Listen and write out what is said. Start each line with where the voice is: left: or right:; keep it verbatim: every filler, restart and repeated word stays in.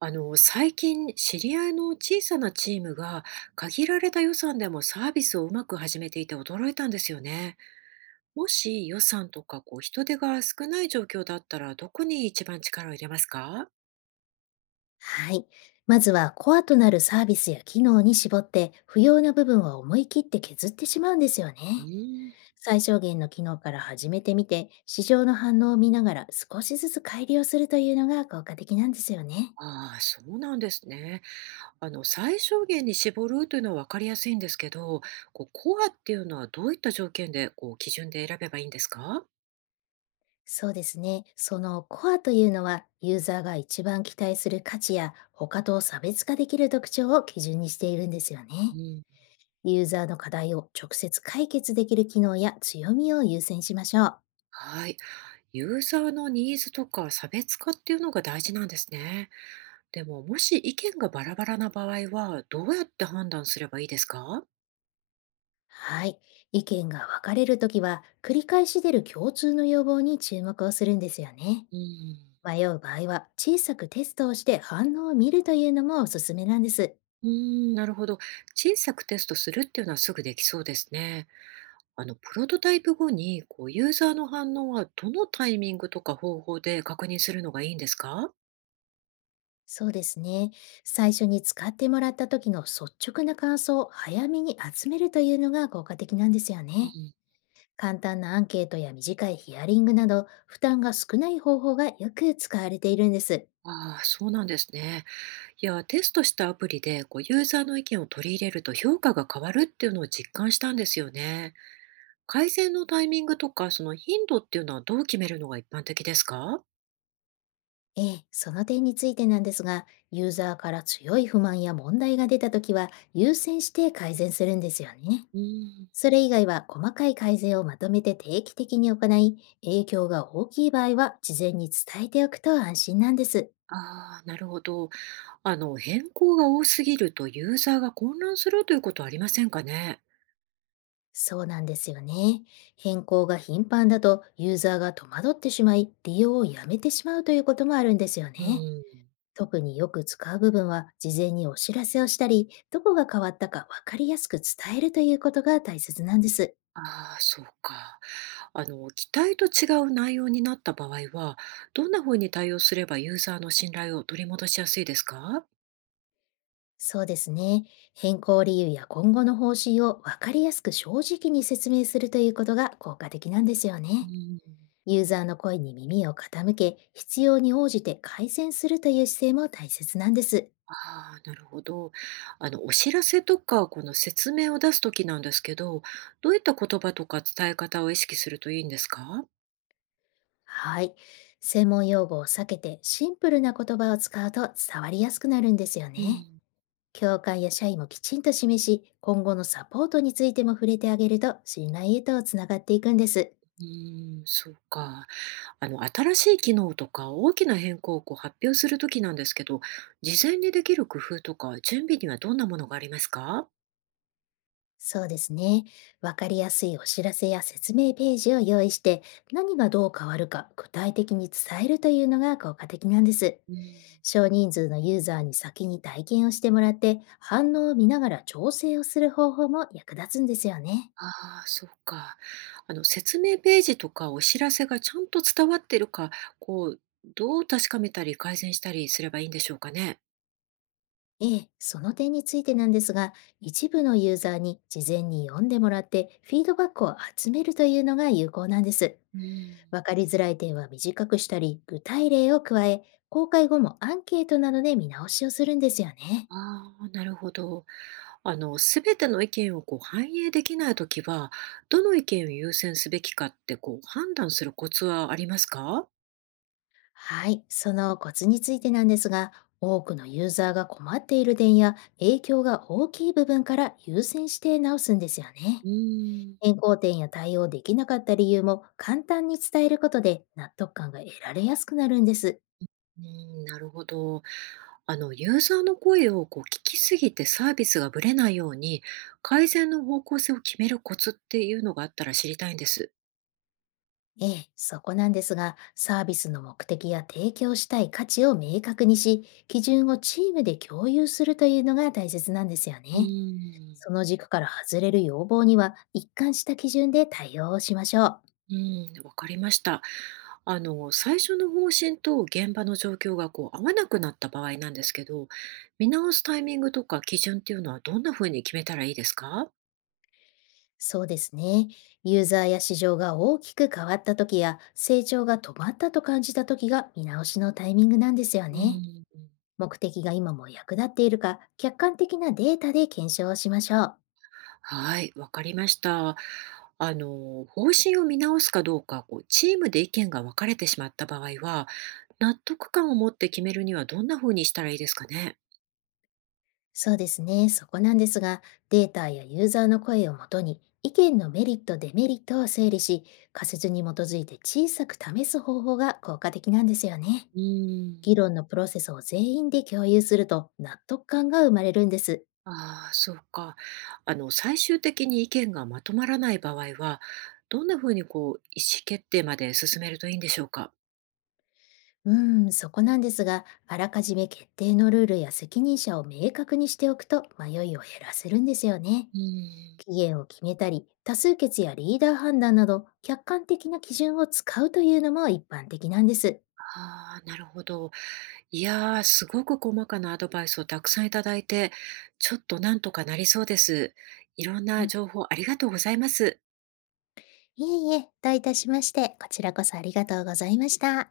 right: あの、最近、知り合いの小さなチームが、限られた予算でもサービスをうまく始めていて驚いたんですよね。もし予算とかこう人手が少ない状況だったら、どこに一番力を入れますか？
left: はい。まずはコアとなるサービスや機能に絞って、不要な部分は思い切って削ってしまうんですよ
right: う
left: ね。
right: ーん。
left: 最小限の機能から始めてみて、市場の反応を見ながら少しずつ改良するというのが効果的なんですよね。
right: ああ、そうなんですね。あの、最小限に絞るというのは分かりやすいんですけど、こう、コアっていうのはどういった条件で、こう、基準で選べばいいんですか？
left: そうですね。そのコアというのは、ユーザーが一番期待する価値や他と差別化できる特徴を基準にしているんですよ
right: う
left: ね。
right: ん。
left: ユーザーの課題を直接解決できる機能や強みを優先しましょう。
right: はい。ユーザーのニーズとか差別化っていうのが大事なんですね。でも、もし意見がバラバラな場合は、どうやって判断すればいいですか？
left: はい。意見が分かれるときは、繰り返し出る共通の要望に注目をするんですよね。
right: うん。
left: 迷う場合は、小さくテストをして反応を見るというのもおすすめなんです。
right: うーん、なるほど。小さくテストするっていうのはすぐできそうですね。あの、プロトタイプ後に、こう、ユーザーの反応はどのタイミングとか方法で確認するのがいいんですか？
left: そうですね。最初に使ってもらった時の率直な感想を早めに集めるというのが効果的なんですよ
right: う
left: ね。
right: ん。
left: 簡単なアンケートや短いヒアリングなど、負担が少ない方法がよく使われているんです。
right: ああ、そうなんですね。いや、テストしたアプリで、こう、ユーザーの意見を取り入れると評価が変わるっていうのを実感したんですよね。改善のタイミングとか、その頻度っていうのはどう決めるのが一般的ですか？
left: ええ、その点についてなんですが、ユーザーから強い不満や問題が出たときは、優先して改善するんですよね。
right: うん。
left: それ以外は細かい改善をまとめて定期的に行い、影響が大きい場合は事前に伝えておくと安心なんです。
right: ああ、なるほど。あの、変更が多すぎるとユーザーが混乱するということはありませんかね？
left: そうなんですよね。変更が頻繁だと、ユーザーが戸惑ってしまい、利用をやめてしまうということもあるんですよ
right: う
left: ね。
right: ん。
left: 特によく使う部分は、事前にお知らせをしたり、どこが変わったか分かりやすく伝えるということが大切なんです。
right: ああ、そうか。あの、期待と違う内容になった場合は、どんなふうに対応すればユーザーの信頼を取り戻しやすいですか？
left: そうですね。変更理由や今後の方針を分かりやすく正直に説明するということが効果的なんですよ
right: う
left: ね。
right: ん。
left: ユーザーの声に耳を傾け、必要に応じて改善するという姿勢も大切なんです。
right: ああ、なるほど。あの、お知らせとか、この説明を出すときなんですけど、どういった言葉とか伝え方を意識するといいんですか？
left: はい。専門用語を避けて、シンプルな言葉を使うと伝わりやすくなるんですよ
right: う
left: ね。
right: ん。
left: 教会や社員もきちんと示し、今後のサポートについても触れてあげると、信頼へとつながっていくんです。
right: うーん、そうか。あの、新しい機能とか大きな変更をこう発表するときなんですけど、事前にできる工夫とか準備にはどんなものがありますか？
left: そうですね。わかりやすいお知らせや説明ページを用意して、何がどう変わるか具体的に伝えるというのが効果的なんです。
right: うん。
left: 少人数のユーザーに先に体験をしてもらって、反応を見ながら調整をする方法も役立つんですよね。
right: ああ、そうか。あの、説明ページとかお知らせがちゃんと伝わってるか、こう、どう確かめたり改善したりすればいいんでしょうかね。
left: ええ、その点についてなんですが、一部のユーザーに事前に読んでもらって、フィードバックを集めるというのが有効なんです。
right: うん。
left: わかりづらい点は短くしたり、具体例を加え、公開後もアンケートなどで見直しをするんですよね。
right: ああ、なるほど。あの、すべての意見をこう反映できないときは、どの意見を優先すべきかってこう判断するコツはありますか？
left: はい、そのコツについてなんですが、多くのユーザーが困っている点や影響が大きい部分から優先して直すんですよね。
right: うーん。
left: 変更点や対応できなかった理由も簡単に伝えることで、納得感が得られやすくなるんです。
right: うーん、なるほど。あの、ユーザーの声をこう聞きすぎてサービスがぶれないように、改善の方向性を決めるコツっていうのがあったら知りたいんです。
left: ええ、そこなんですが、サービスの目的や提供したい価値を明確にし、基準をチームで共有するというのが大切なんですよ
right: う
left: ね。
right: ーん。
left: その軸から外れる要望には、一貫した基準で対応をしましょう。
right: うん、わかりました。あの、最初の方針と現場の状況がこう合わなくなった場合なんですけど、見直すタイミングとか基準っていうのはどんな風に決めたらいいですか？
left: そうですね。ユーザーや市場が大きく変わった時や、成長が止まったと感じた時が見直しのタイミングなんですよ
right: う
left: ね。
right: ん。
left: 目的が今も役立っているか、客観的なデータで検証をしましょう。
right: はい、わかりました。あの、方針を見直すかどうか、こうチームで意見が分かれてしまった場合は、納得感を持って決めるにはどんな風にしたらいいですかね？
left: そうですね。そこなんですが、データやユーザーの声をもとに、意見のメリット、デメリットを整理し、仮説に基づいて小さく試す方法が効果的なんですよね。
right: うーん。
left: 議論のプロセスを全員で共有すると、納得感が生まれるんです。
right: ああ、そうか。あの、最終的に意見がまとまらない場合は、どんなふうにこう、意思決定まで進めるといいんでしょうか？
left: うーん、そこなんですが、あらかじめ決定のルールや責任者を明確にしておくと、迷いを減らせるんですよね。
right: うん。
left: 期限を決めたり、多数決やリーダー判断など、客観的な基準を使うというのも一般的なんです。
right: ああ、なるほど。いやー、すごく細かなアドバイスをたくさんいただいて、ちょっとなんとかなりそうです。いろんな情報ありがとうございます。
left: いえいえ、どういたしまして、こちらこそありがとうございました。